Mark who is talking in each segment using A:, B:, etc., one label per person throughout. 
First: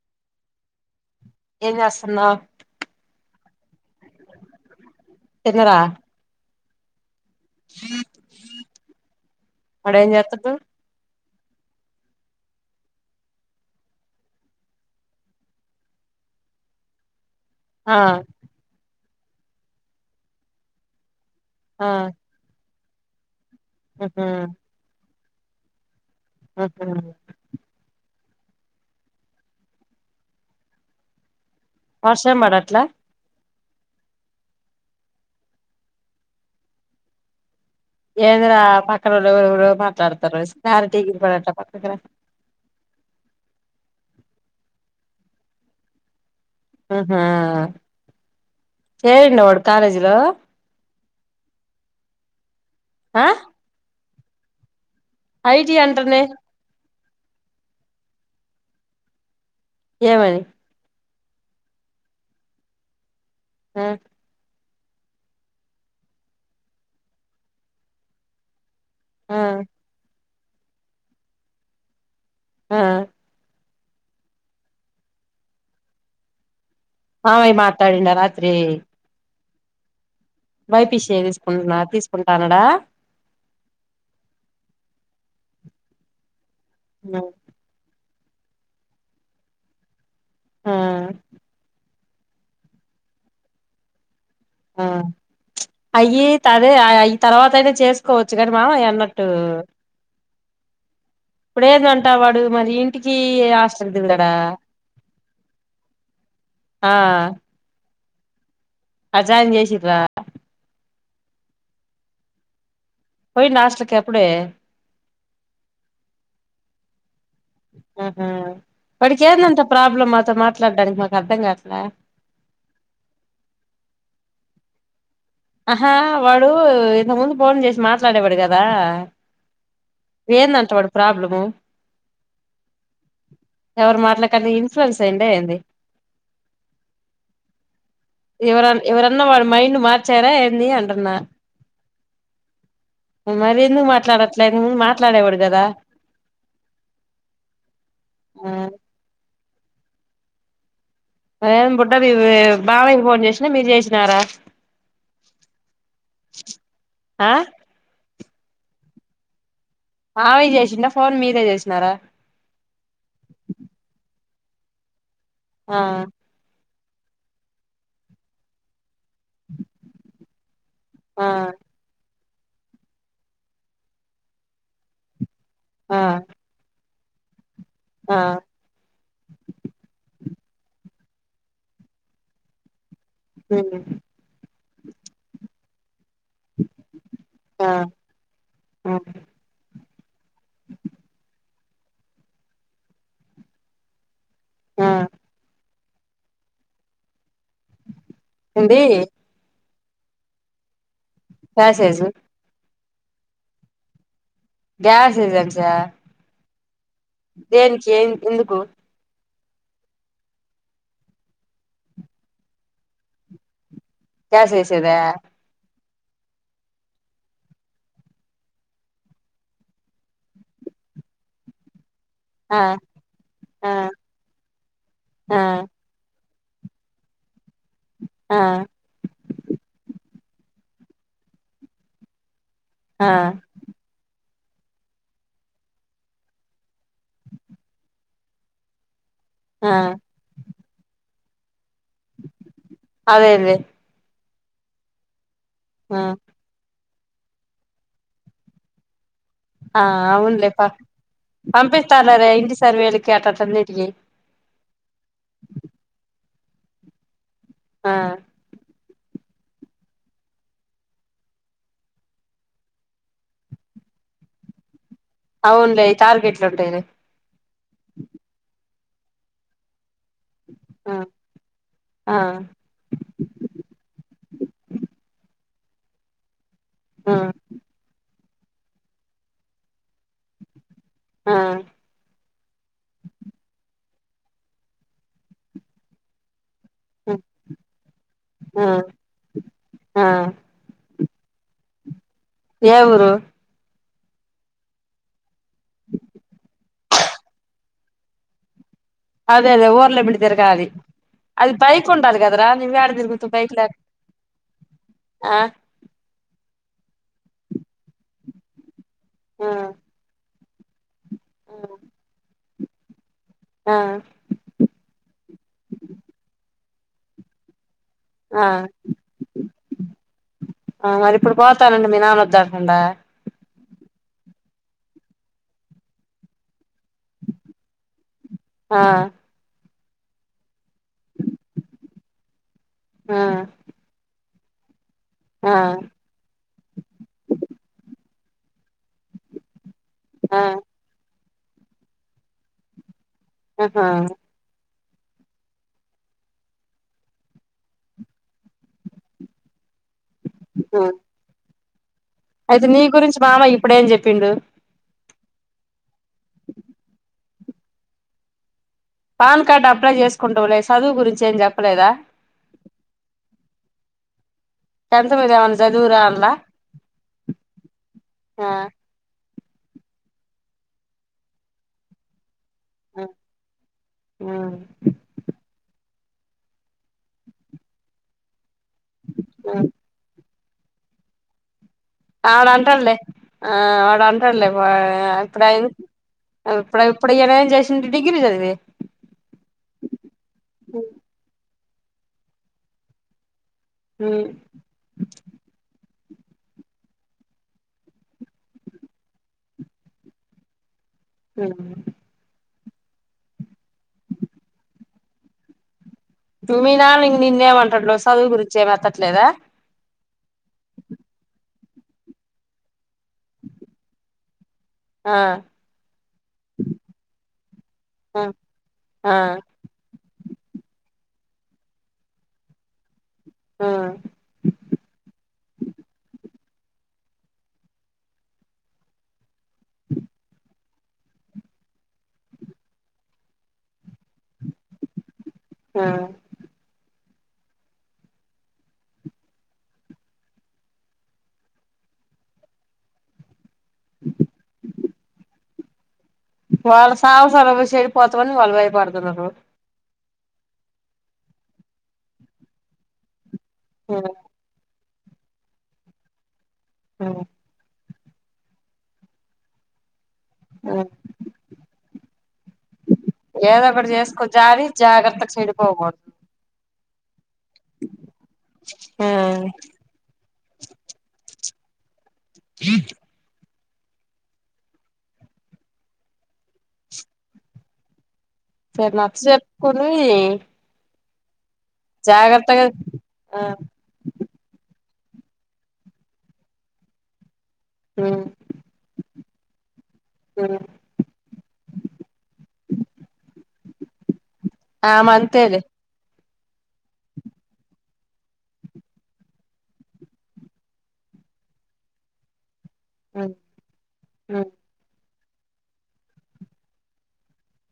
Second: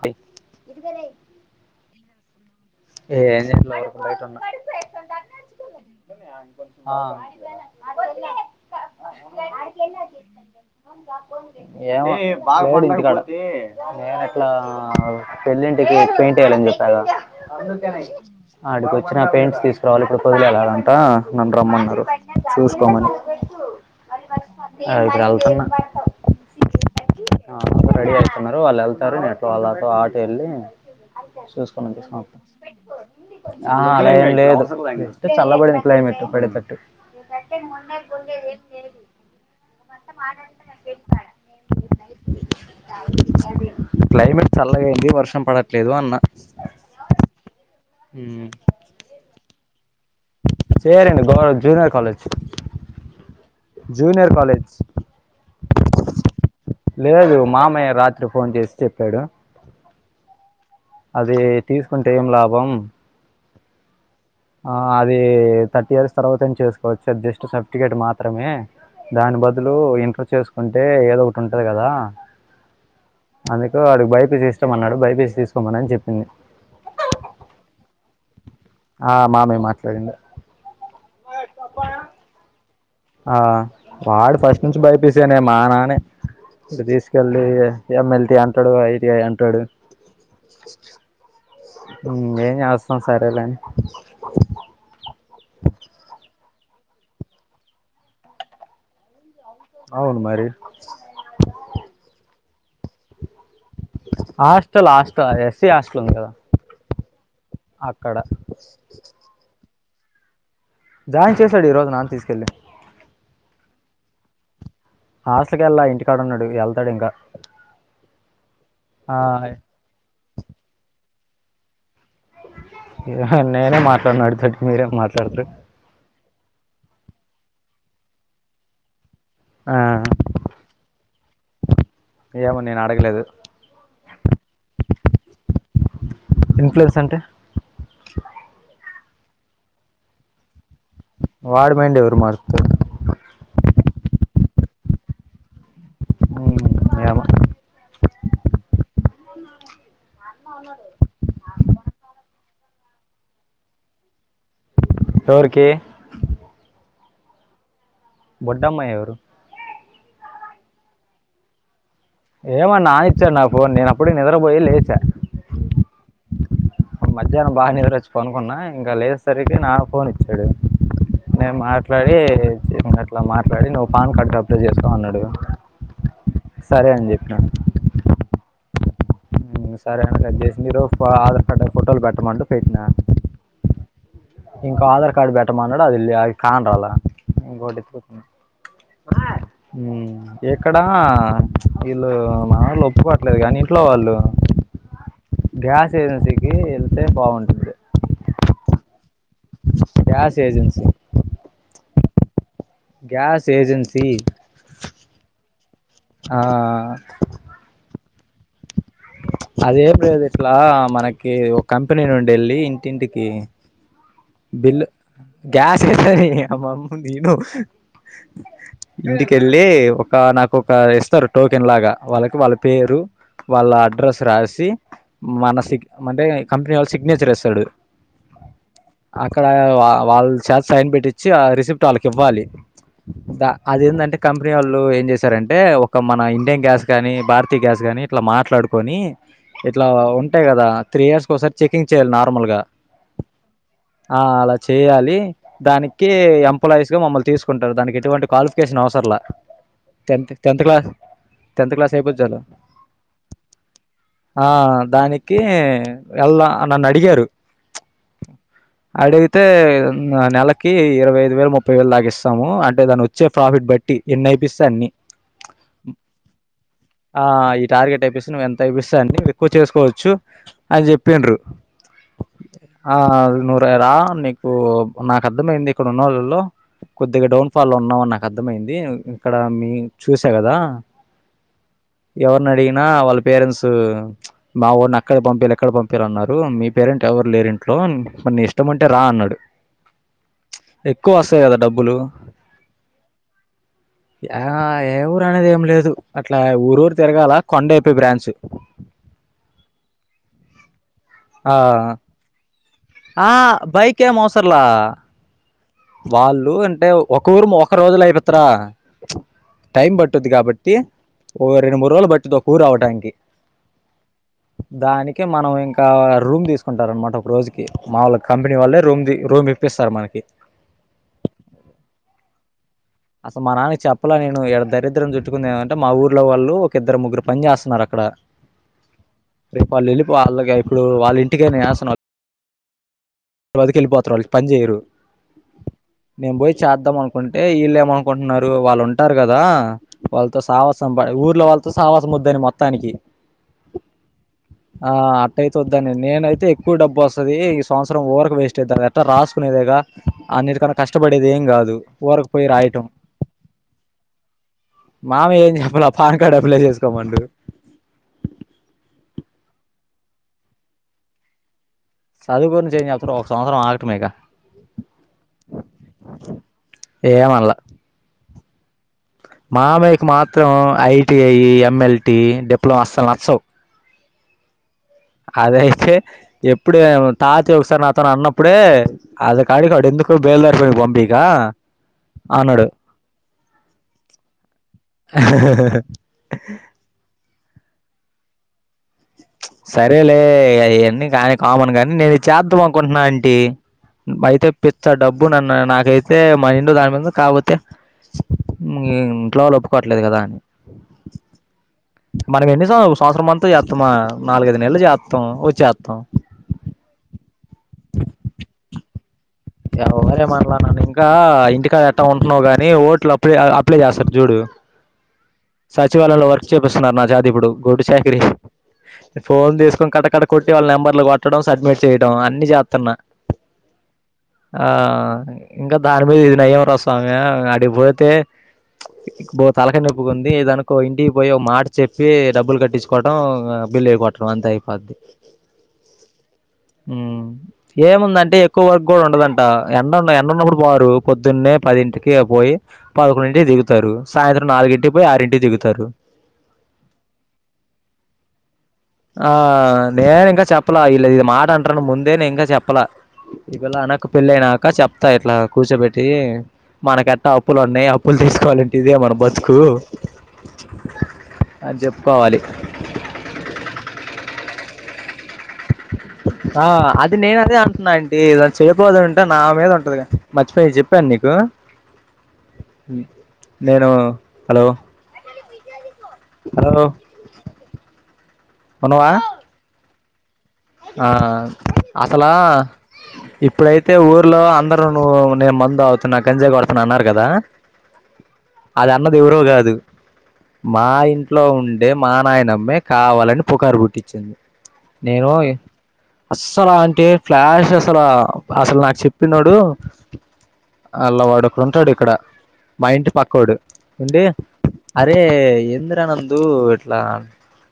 A: I
B: ఏం చేస్తన్నావ్?
A: ఎం చేయట్ల ఊరికే బయట ఉన్న
B: తిన్నరా?
A: ఆ
B: వాడు ఏం చేత్తడు
A: ఏమో లేదు ఇంటికాడ నేను ఇట్లా పెళ్ళింటికి పెయింట్ వెయ్యాలని చెప్పాగా
B: ఆ
A: ఆడికి వచ్చిన పెయింట్స్ తీసుకురావాలి ఇప్పుడు పొదిలి వెళ్లాలంట నన్ను
B: ఆ
A: రమ్మన్నారు చూస్కోమని
B: ఆహా
A: ఆ ఇప్పుడు ఎళ్తున్నా
B: అహ
A: అ అందరు రెడీ అవుతున్నారు వాళ్ళు వెళ్తారు నేన్ ఆటో వెళ్ళి చూస్
B: వర్షం పడట్లా
A: ఆహా లేదండి జస్ట్ చల్ల పడింది క్లైమేటు పడే తట్టు
B: ఏంద్రా పక్కనోళ్లు ఎవరెవరో మాట్లాడుతుర్రు క్లారిటీ గా ఇనపడట్లే పక్కకి రా
A: క్లైమేట్ చల్లగాయింది వర్షం పడట్లేదు అన్న
B: ఆహా
A: ఉమ్.
B: చేరిండా వాడు కాలేజీలో
A: చేరిండు బ్రో జూనియర్ కాలేజ్
B: ఆ
A: జూనియర్ కాలేజ్
B: ఐజీ అంటనే
A: లేదు మామయ్య రాత్రి ఫోన్ చేసి చెప్పాడు
B: ఏమని
A: అది తీసుకుంటే ఏం లాభం
B: మ్
A: ఆ అది థర్టీ ఇయర్స్ తర్వాత అయిన చేసుకోవచ్చు అది జస్ట్ సర్టిఫికేట్ మాత్రమే
B: ఆ
A: దాని బదులు ఇంటర్ చేసుకుంటే ఏదో ఒకటి ఉంటది కదా
B: ఆ
A: అందుకు వాడికి బైపీసి ఇష్టం అన్నాడు బైపిసి తీసుకోమని చెప్పింది
B: మావయ్య మాట్లాడిండ రాత్రి
A: ఆ మామయ్య మాట్లాడిండు
B: బైపిసి యే చేసేసుకుంటున్న తీసుకుంటా అన్నాడా
A: ఆ వాడు ఫస్ట్ నుంచి భైపిసినే మా నానే ఇటు తీసుకెళ్ళి ఎం ఎల్ టి అంటాడు ఐ టి ఐ అంటాడు
B: ఆ
A: మ్ ఇంగేమ్ చేస్తాం సరేలే అని
B: ఆ అయి అదే అయి తర్వాత అయినా చేసుకోవచ్చు కానీ మామయ్య అన్నట్టు
A: అవును మరి
B: ఇప్పుడేదంట వాడు మరి ఇంటికి హాస్టల్ దిగుతాడా
A: హాస్టల్ హాస్టల్ ఎస్సీ హాస్టల్ ఉంది కదా
B: ఆ
A: అక్కడ
B: అ జాయిన్ చేసిర్రా
A: జాయిన్ చేశడు ఈరోజు నాన్న తీసుకెళ్ళి
B: పోయిండా హాస్టల్ కి అప్పుడే
A: హాస్టల్కి ఎళ్ళలే ఇంటికాడున్నాడు ఎళ్తాడు ఇంకా
B: ఆహ వాడికి
A: ఆ,
B: ఏందంత ప్రాబ్లమ్ మాతో మాట్లాడానికి మాకు అర్ధం కావట్లే
A: అ హా నేనే మాట్లాను ఆడితోటి మీరేం మాట్లాడుతరు
B: ఆహా వాడు ఇంతకు ముందు ఫోన్ చేసి మాట్లాడేవాడు కదా
A: ఆ
B: ఏందంట వాడి ప్రాబ్లము
A: ఏమో నేను అడగలేదు
B: ఎవరి మాట్లాలకన్న ఇన్ఫ్లుయెన్స్ అయిండా ఏంది
A: ఇన్ఫ్లుయెన్స్ అంటే
B: ఎవరన్ ఎవరన్న వాడి మైండ్ మార్చార ఏంది అంటున్
A: వాడి మైండ్ ఎవరు మరుత్తారు
B: మరి ఎందుకు మాట్లాడట్లేదు మాట్లాడేవాడు కదా
A: ఉమ్ ఏమో
B: ఆ అదేం బుడ్డది బాబాయికి ఫోన్ చేసిందా మీరు చేసినారా
A: ఎవరికి
B: ఆ
A: బుడ్డ అమ్మాయి ఎవరు
B: మామయ్య చేసిన్డ ఫోన్ మీరే చేసినార
A: ఏమో నాన్నా ఇచ్చారు నాకు ఫోన్ నేను అప్పుడే నిద్రపోయి లేచా
B: ఆ
A: మధ్యాహ్నం బాగ నిదరొచ్చి పనుకున్నా ఇంక లేసే సరికి నాన్న ఫోన్ ఎత్ తెడు
B: ఆ
A: నేను మాట్లాడి ఇంకా అట్ల మాట్లాడి నువ్వు పాన్ కార్డు అప్లై చేసుకో అన్నాడు
B: ఆ
A: సరే అని చెప్పిన
B: ఆ
A: ఉమ్ సరే అని కట్ చేసింది రూఫ్ ఆధార్ కార్డ్ ఫోటోలు పెట్టమంటె పెట్టినా
B: ఉమ్
A: ఇంకో ఆధార్ కార్డ్ పెట్టమన్నాడు అది ల్య కాన్ రాల
B: ఆ
A: ఇంకోటి
B: ఆ
A: ఉమ్ ఎక్కడా వీళ్ళు మనవాళ్ళు ఒప్పుకోట్లేదు కానీ ఇంట్లో వాళ్ళు
B: ఆ
A: గ్యాస్ ఏజెన్సీకి వెళ్తే బాగుంటు
B: ఉంది
A: గ్యాస్ ఏజెన్సీ
B: ప్యాసేజు
A: గ్యాస్ ఏజెన్సీ
B: గ్యాస్ ఏజెన్సీ ఆ
A: అ ఆ
B: దేనికి ఎం ఎందుకు
A: అదేమి లేదు ఇట్లా మనకి ఒక కంపెనీ నుండి వెళ్ళి ఇంటింటికి
B: గ్యాస్
A: బిల్లు
B: వేసేదా
A: గ్యాస్ వేసేది నీ అమ్మ ముందు వీను ఇంటికెళ్ళి ఒక నాకు ఒక ఇస్తారు టోకెన్ లాగా వాళ్ళకి వాళ్ళ
B: ఆ
A: పేరు
B: ఆ
A: వాళ్ళ అడ్రస్ రాసి
B: ఆ
A: మన సిగ్ అంటే కంపెనీ వాళ్లు సిగ్నేచర్ ఇస్తాడు
B: ఆ
A: అక్కడ వాల్ వాళ్ళ చేత సైన్ పెట్టించిి ఆ రిసిప్ట్ వాళ్ళకి ఇవ్వాలి.
B: ఆ
A: దా అదేంటంటే కంపెనీ వాళ్ళు ఏం చేశారంటే ఒక మన ఇండియన్ గ్యాస్ కానీ భారతీయ గ్యాస్ కానీ ఇట్ల మాట్లాడుకొని
B: ఆ
A: ఇట్లా ఉంటాయి కదా త్రీ ఇయర్స్ కి ఒకసారి చెకింగ్ చేయ్యాలి నార్మల్ గా
B: అదేంది
A: ఆ అల చేయ్యాలి
B: ఆ
A: దానికి ఎం పోలైస్గ మిమ్మల్ని తీసుకుంటారు దానికి ఎటువంటి క్వాలిఫికేషన్ అవసర్లా
B: ఆ అవున్లే ప
A: టెన్త్ క్లాస్ అయిపోతే
B: పంపిస్తార్లె
A: చాలు
B: ఇంటి సర్వెలకి అట్ట అట్ల అన్నిటికి
A: ఆ దానికి ఎళ్ద నన్ను అడిగారు
B: ఆ
A: అడిగితే నెలకి ఇరవై ఐదు వేలు ముప్పై వేలు దాక ఇస్తాము అంటే దాన్ని వచ్చే ప్రాఫిట్ బట్టి ఎన్ని అయిపిస్తె అన్ని
B: అవునులే టార్గెట్లు ఉంటయిలే.
A: ఆ ఈ టార్గెట్ అయిపేసి నువ్వు ఎంత అయిపిస్తే అన్ని ఎక్కువ చేసుకోవచ్చు. అని
B: ఆ
A: చెప్పింర్రు
B: ఆ
A: ఆ నువ్వురేరా నీకు నాకు అర్థమైంది ఇక్కడ ఉన్న వాళ్ళలో
B: ఆ
A: కొద్దిగా డౌన్ ఫాల్లో ఉన్నావు అని నాకు అర్థమైంది ఇక్కడ మీ చూసా కదా.
B: ఆ
A: ఎవర్నడిగినా వాళ్ళ పేరెంట్స్ మావోన్ని అక్కడ పంపియాల ఇక్కడ పంపియాల అన్నారు. మీ పేరెంట్ ఎవరు లేరు ఇంట్లో మరి నీ
B: ఆ
A: ఇష్టం ఉంటేరా రా అన్నాడు
B: ఆ
A: ఎక్కువ వస్తాయి కదా డబ్బులు.
B: ఏ ఊరు?
A: ఆ ఏ ఊరు అనేది ఏం లేదు, అట్లా ఊరు ఊరు తిరగాల కొండైపి బ్రాంచ్.
B: అదేఅదే ఊర్లేమ్మటి తిరగాలి అది
A: ఆ
B: పైకి ఉంటాది కదరా. నువ్వేడ తిరుగుతవ్
A: ఆ
B: లేక
A: బైక్ ఏం అవసరం లా.
B: ఆ
A: వాళ్ళు అంటే ఒక ఊరు ఒక రోజుల ఎపిత్తరా.
B: ఆ
A: టైం పట్టుద్ది కాబట్టి ఓ రెండు మూడు రోజులు పట్టిద్ది ఒక ఊరు అవటానికి.
B: ఆ
A: దానికే మనం ఇంకా రూమ్ తీసుకుంటారన్నమాట ఒక రోజు కి మాములుగా
B: ఆ
A: కంపెనీ వాళ్లే రూమ్ రూమ్ ఇప్పిస్తారు మనకి.
B: ఆ మరి ఇప్పుడు పోతానంటే మీ నాన్న వద్దంటుండా.
A: అసలు మా నాన్నకు చెప్పలే నేను ఇడ దరిద్రం చుట్టుకుంది ఏమంటే మా ఊర్లో వాళ్ళు ఒక ఇద్దరు ముగ్గురు పని చేస్తున్నారు అక్కడ
B: ఆ
A: రేపు వాళ్ళు వెళ్ళి వాళ్ళకే ఇప్పుడు వాళ్ళ ఇంటికే నేఎస్తున్నా.
B: ఆ
A: వదికి వెళ్ళిపోతున్నారు ఇగ పని చేయరు.
B: ఆ
A: నేను పోయి చేద్దాం అనుకుంటే వీళ్ళు ఏమనుకుంటున్నారు వాళ్ళు ఉంటారు కదా
B: ఆ
A: వాళ్ళతో సావ సం ఊర్లో వాళ్ళతో సావాసం వద్దని మొత్తానికి
B: ఆహా
A: ఆ అట్టయితే వద్దనేది, నేనైతే ఎక్కువ డబ్బు వస్తది, ఈ సంవత్సరం వూరికే వేస్ట్ అయితది ఎట్టా రాసుకునేదేగా అన్నిటికన్నా కష్టపడేది ఏం కాదు ఊరకు పోయి
B: అయితే
A: రాయ
B: నీ గురించి మామ ఇప్పుడేం చెప్పిండు.
A: మామ ఏం చెప్పాలా పాన్ కార్డు అప్లై చేసుకోమండు.
B: పాన్ కార్డ్ అప్లై చేసుకుంటువులే, చదువు గురించి ఏం చెప్పలేదా?
A: చదువు గురించి ఏం చెప్పలా ఒక సంవత్సరం ఆగటమేగా.
B: టెన్త్ మీద ఎమన్నా చదువురా అన్లా
A: ఏమనలా
B: ఆ
A: మామయ్యకి మాత్రం ఐటిఐ, ఎమ్ఎల్టి, డిప్లమా అస్సలు నచ్చవు.
B: ఆ
A: అదయితే ఎప్పుడే తాతయ్య ఒకసారి నాతోని అన్నప్పుడే అది
B: ఆ ఆ
A: కాడు వాడు ఎందుకు బేల్దారికి పోయి పంపికా.
B: ఆడు
A: అన్నాడు
B: అంటడులే ఆ వాడు అంటడులే వా ఎప్పుడయింది ఆ ఇప్పుడ ఇప్పుడు ఈయన ఏం చేశిండు డిగ్రీ చదివి.
A: సరేలే అయన్నీ కాని కామన్ కానీ నేను ఇది చేద్దాం అనుకుంటున్నా అంటీ. బయట
B: చదివి
A: పిచ్చా డబ్బు నన్ను నాకైతే మైండు దాని మీద కాక్పోతే ఇంట్లో వాళ్ళు ఒప్పుకోవట్లేదు కదా అని
B: ఉహ్
A: మనం ఎన్ని సం సంవత్సరం అంతా చేత్తమా, నాలుగైదు నెలలు చేత్తం వచ్చేత్తాం.
B: మీ నాన్న నిన్నేమంటట్లు చదువు గురించి ఏమి ఎత్తట్లేదా
A: వవరేమట్లానన్న ఇంకా ఇంటికాడ ఎట్టా ఉంటున్నావు కాని ఓట్లు అప్లై అప్లై చేస్తారు చూడు
B: ఆ
A: సచివాలయంలో వర్క్ చేపిస్తున్నారు నా జాతి ఇప్పుడు గొడ్డు చాకరీ
B: ఆ ఆ
A: ఫోన్ తీసుకొని కట్టకట్ట కొట్టి వాళ్ళ నెంబర్లు కొట్టడం సబ్మిట్ చేయడం అన్ని చేత్తన్నా
B: ఆ
A: ఆ ఇంకా దాని మీద ఇది నయం రా స్వామి అడిపోతే బ తలకాయ నొప్పి ఉంది దానికో ఇంటికి పోయి ఓ మాట చెప్పి డబ్బులు కట్టిచుకోవటం ఆ బిల్ వేయప అంత అయిపోద్ది
B: ఆ
A: ఉ ఏముందంటే ఎక్కువ కూడా ఉండదంట ఎండ ఎండ ఉన్నప్పుడు పోరు పొద్దున్నే పదింటికే పోయి పదకొండింటికి దిగుతారు సాయంత్రం నాలుగింటికి పోయి ఆరింటికి దిగుతారు
B: వాళ్ళ సావసాన పోయి చెడి పోతవని వాళ్ళు భయపడు
A: ఆ నేను ఇంకా చెప్పలా ఇలా ఇది మాట అంటారను ముందే నేను ఇంకా చెప్పలా ఇళ అనకు పెళ్లి అయినాక చెప్తా ఇట్లా కూర్చోబెట్టి మనకెట్ట అప్పులు ఉన్నాయి అప్పులు తీసుకోవాలంటిదే మన బతుకు అని చెప్పుకోవాలి
B: ఏదో ఒకటి చేసుకో జారి జాగ్రత్తగా చెడిపోకు
A: ఆ అది నేను అదే అంటున్నా అంటి చెయపోదుంటే నా మీద ఉంటదిగా మర్చిపోయి చెప్పాను నీకు
B: ఇ
A: నేను హలో హలో
B: తే
A: ఉన్నవా
B: నచ్చెప్పుకొని
A: ఆ అసలా
B: ఆ
A: ఇప్పుడై తే ఊర్లో అందరును నువ్వు నేను మందు తావుతున్నా గంజాయి కొడుతున్నా అన్నారు కదా
B: ఉ
A: అది అన్నది ఎవరో కాదు
B: ఉ
A: మా ఇంట్లో ఉండే మా నాయనమ్మే కావాలని పుకారు పుట్టించింది
B: ఆమంతేలే
A: అస్సలా అంటే ఫ్లాష్ అసలు అసలు నాకు చెప్పిండోడు అల్ల వాడు ఒక్కడు ఉంటాడు ఇక్కడ మా ఇంటి పక్కోడు ఏంటి అరే ఎంద్ర నందు ఇట్లా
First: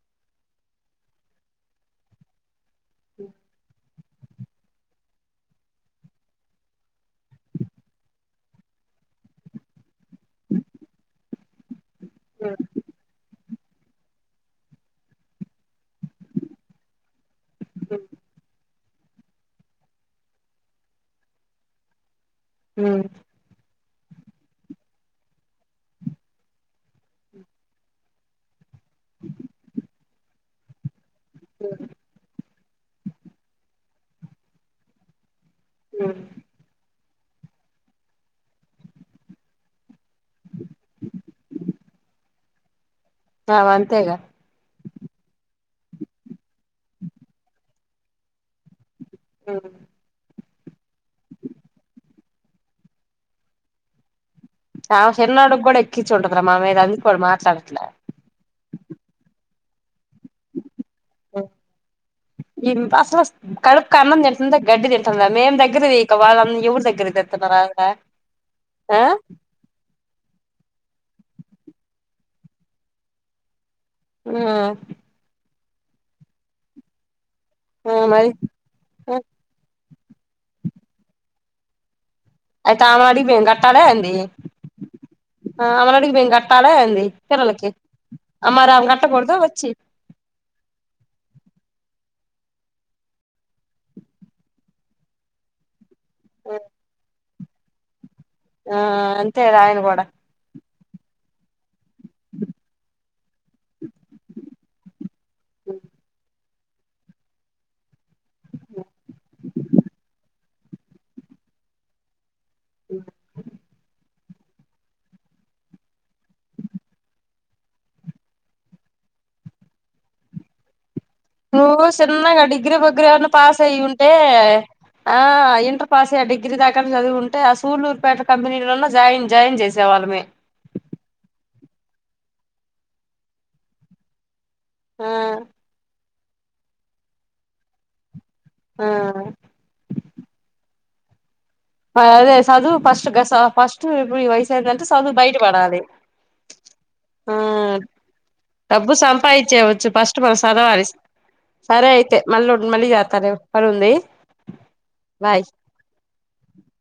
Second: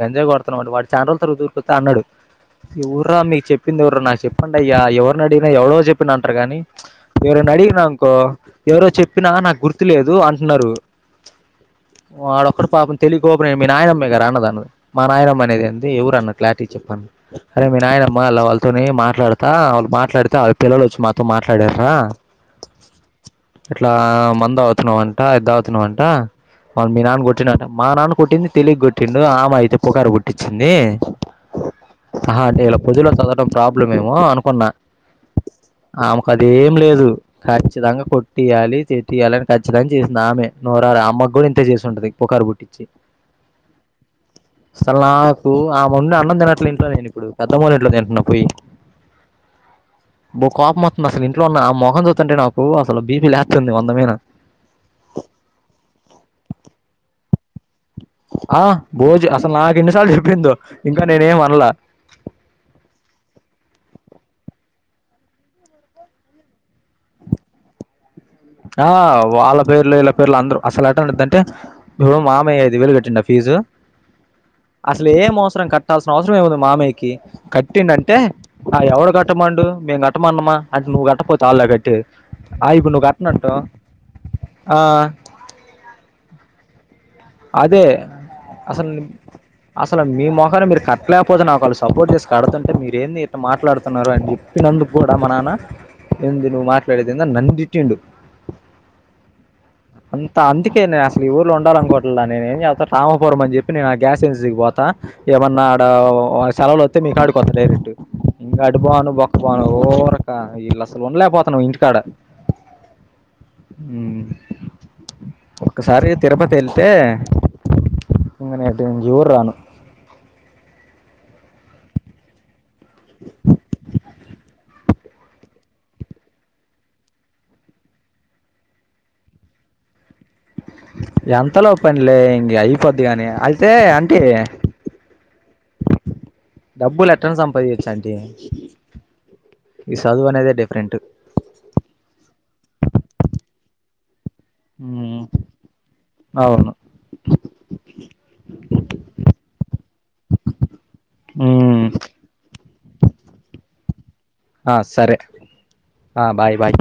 A: గంజాయి కొడుతున్నావంట వాడు చానా రోజు త దూరుకుతా అన్నాడు ఊర్ర మీకు చెప్పింది ఎవరు నాకు చెప్పండయ్యా ఎవరిని అడిగిన ఎవరో చెప్పిండ్రు అంటారు కాని ఎవరని అడిగినా అంకో ఎవరో చెప్పినా నాకు గుర్తులేదు అంటున్నారు వాడొక్కడు పాపం తెలియకోప నేను మీ నాయనమ్మే కదరా అన్నదాన్నాను మా నాయనమ్మ అనేదెంది ఎవరు అన్నా క్లారిటీ చెప్పన్ అరే మీ నాయనమ్మ అలా వాళ్ళతోని మాట్లాడతా వాళ్ళు మాట్లాడుతా వాళ్ళ పిల్లలు వచ్చి మాతో మాట్లాడారన్న
B: ఉ
A: ఇట్లా మందు తావుతున్నావుంట ఇది తావుతున్నావుంట మళ్ళ మీ నాన్న కొట్టిడు మా నాన్న కొట్టింది తెలిక కొట్టిండు ఆమె అయితే పుకారు కొట్టిచింది
B: [unintelligible]
A: ఆహా అంటే ఇలా పొదులో చదవటడం ప్రాబ్లం ఏమో అనుకున్నా ఆమెకు అదేం లేదు ఖచ్చితంగా కొట్టియాలి తే తీయాలని కచ్చితంగా చేసింది ఆమె నోరారా అమ్మ కూడా ఇంత చేసింటది పుకారు పుట్టిచ్చి
B: ఆమె అంతేగా
A: అసలు నాకు ఆముండి అన్నం తినట్లే ఇంట్లో నేను ఇప్పుడు పెద్దమ్మొలింట్లో తింటున్నా పోయి
B: ఇం
A: బో కోపం మొత్తంది అసలు ఇంట్లో ఉన్న ఆ మఖం చుతంటే నాకు అసలు బీపీ లేస్తుంది వందమైన
B: ఆమె చిన్నోడికి కూడా ఎక్కిచుంటదిరా మన మీద అందుకే వాడు మాట్లాడట్లే
A: ఆ భోజ అసలు నాకు ఎన్నిసార్లు చెప్పిందో ఇంకా నేనేం అనలా
B: ఈన్ తస్వస్త కడుపుకు అన్నం తింటుందా గడ్డి తింటందా మేం దగ్గర తీయక వాళ్ళ ఆమ్ ఎవరి దగ్గరికిదిస్తున్నారు ఆమెని
A: ఆ వాళ్ళ పేర్లు ఇళ్ళ పేర్లు అందరు అసలు ఎటదంటే ఇప్పుడు మామయ్య ఐదు వేలు కట్టిండ ఫీజు
B: ఆ
A: అసలు ఏం అవసరం కట్టాల్సిన అవసరం ఏముంది మామయ్యకి
B: ఆ
A: కట్టిందంటే
B: మరి
A: ఆ ఎవడ కట్టమండు మేం కట్టమనామ అంటే నువ్వు కట్టపోతే ఆళ్ళ కట్టేది ఆ ఇప్పుడు నువ్వు కట్ట
B: కి మేము కట్టాల ఏంది ఆమలడికి మేము కట్టాల ఏంది పిల్లలకి
A: అదే
B: అమరామె
A: అసలు
B: కట్ట కూడదు వచ్చి
A: అసలు మీ మొఖాన మీరు కట్టలేకపోతే నాకు వాళ్ళు సపోర్ట్ చేసి కడుతుంటే మీరు ఏంది ఇట్లా మాట్లాడుతున్నారు అని చెప్పి నందు కూడా మా నాన్న ఎంది ను మాట్లాడేదెంది అని నన్ను తిట్టిండు
B: ఆ అంతేది ఆయన కూడా
A: ఇంత అందుకేనే అసలు ఈ ఊర్లో ఉండాలనుకోట్ ఆ నేనేం చేస్తా రామపురం అని చెప్పి నేను ఆ గ్యాస్ ఏజెన్సీకి పోతా ఏమన్నాడ ఓ సెలవులు తే మీ కాడికికొత డైరెటూ ఇంకా అడుపోను బొక్క పోను ఓ రక ఇల్లు అసలు వండలేకపోతన్నా ఇంటి కాడ మ్ ఒక్కసారిగా తిరుపతి ఎల్ తే ఇంక నేటుంచిూరు రాను
B: నువ్వు చిన్నగా డిగ్రీ బగ్రీ ఏమన్నా పాస్ అయ్యి ఉంటే ఆ ఇంటర్ పాస్ అయ్య ఆ డిగ్రీ దాకాన్నా చదువుంటే ఆ సూళ్ళూరుపేట కంపెనీలలో జాయిన్ జాయిన్ చేసేవాళ్ళమే
A: ఎంతలో పనులే ఇం అయిపోద్దిగాని అయితే అంటి
B: ఆ
A: డబ్బులు ఎట్టన్ సంపాదించచ్చాంటి
B: ఆ
A: ఈ చదువు అనేది డే ప్రంట్
B: అదే చదువు ఫస్ట్ గసా ఫస్ట్ ఇప్పుడు ఈ వయసేదంటే చదువు
A: ఉమ్,
B: బయట పడాలి
A: అవును
B: ఆ డబ్బు సంపాదించేయవచ్చు ఫస్ట్ మనం సదవాలి
A: ఉమ్,
B: సరే అయితే మళ్ళ వున్ మళ్ళీ చేత్తా లే పని ఉంది
A: ఆ సరే ఆ బాయ్ బాయ్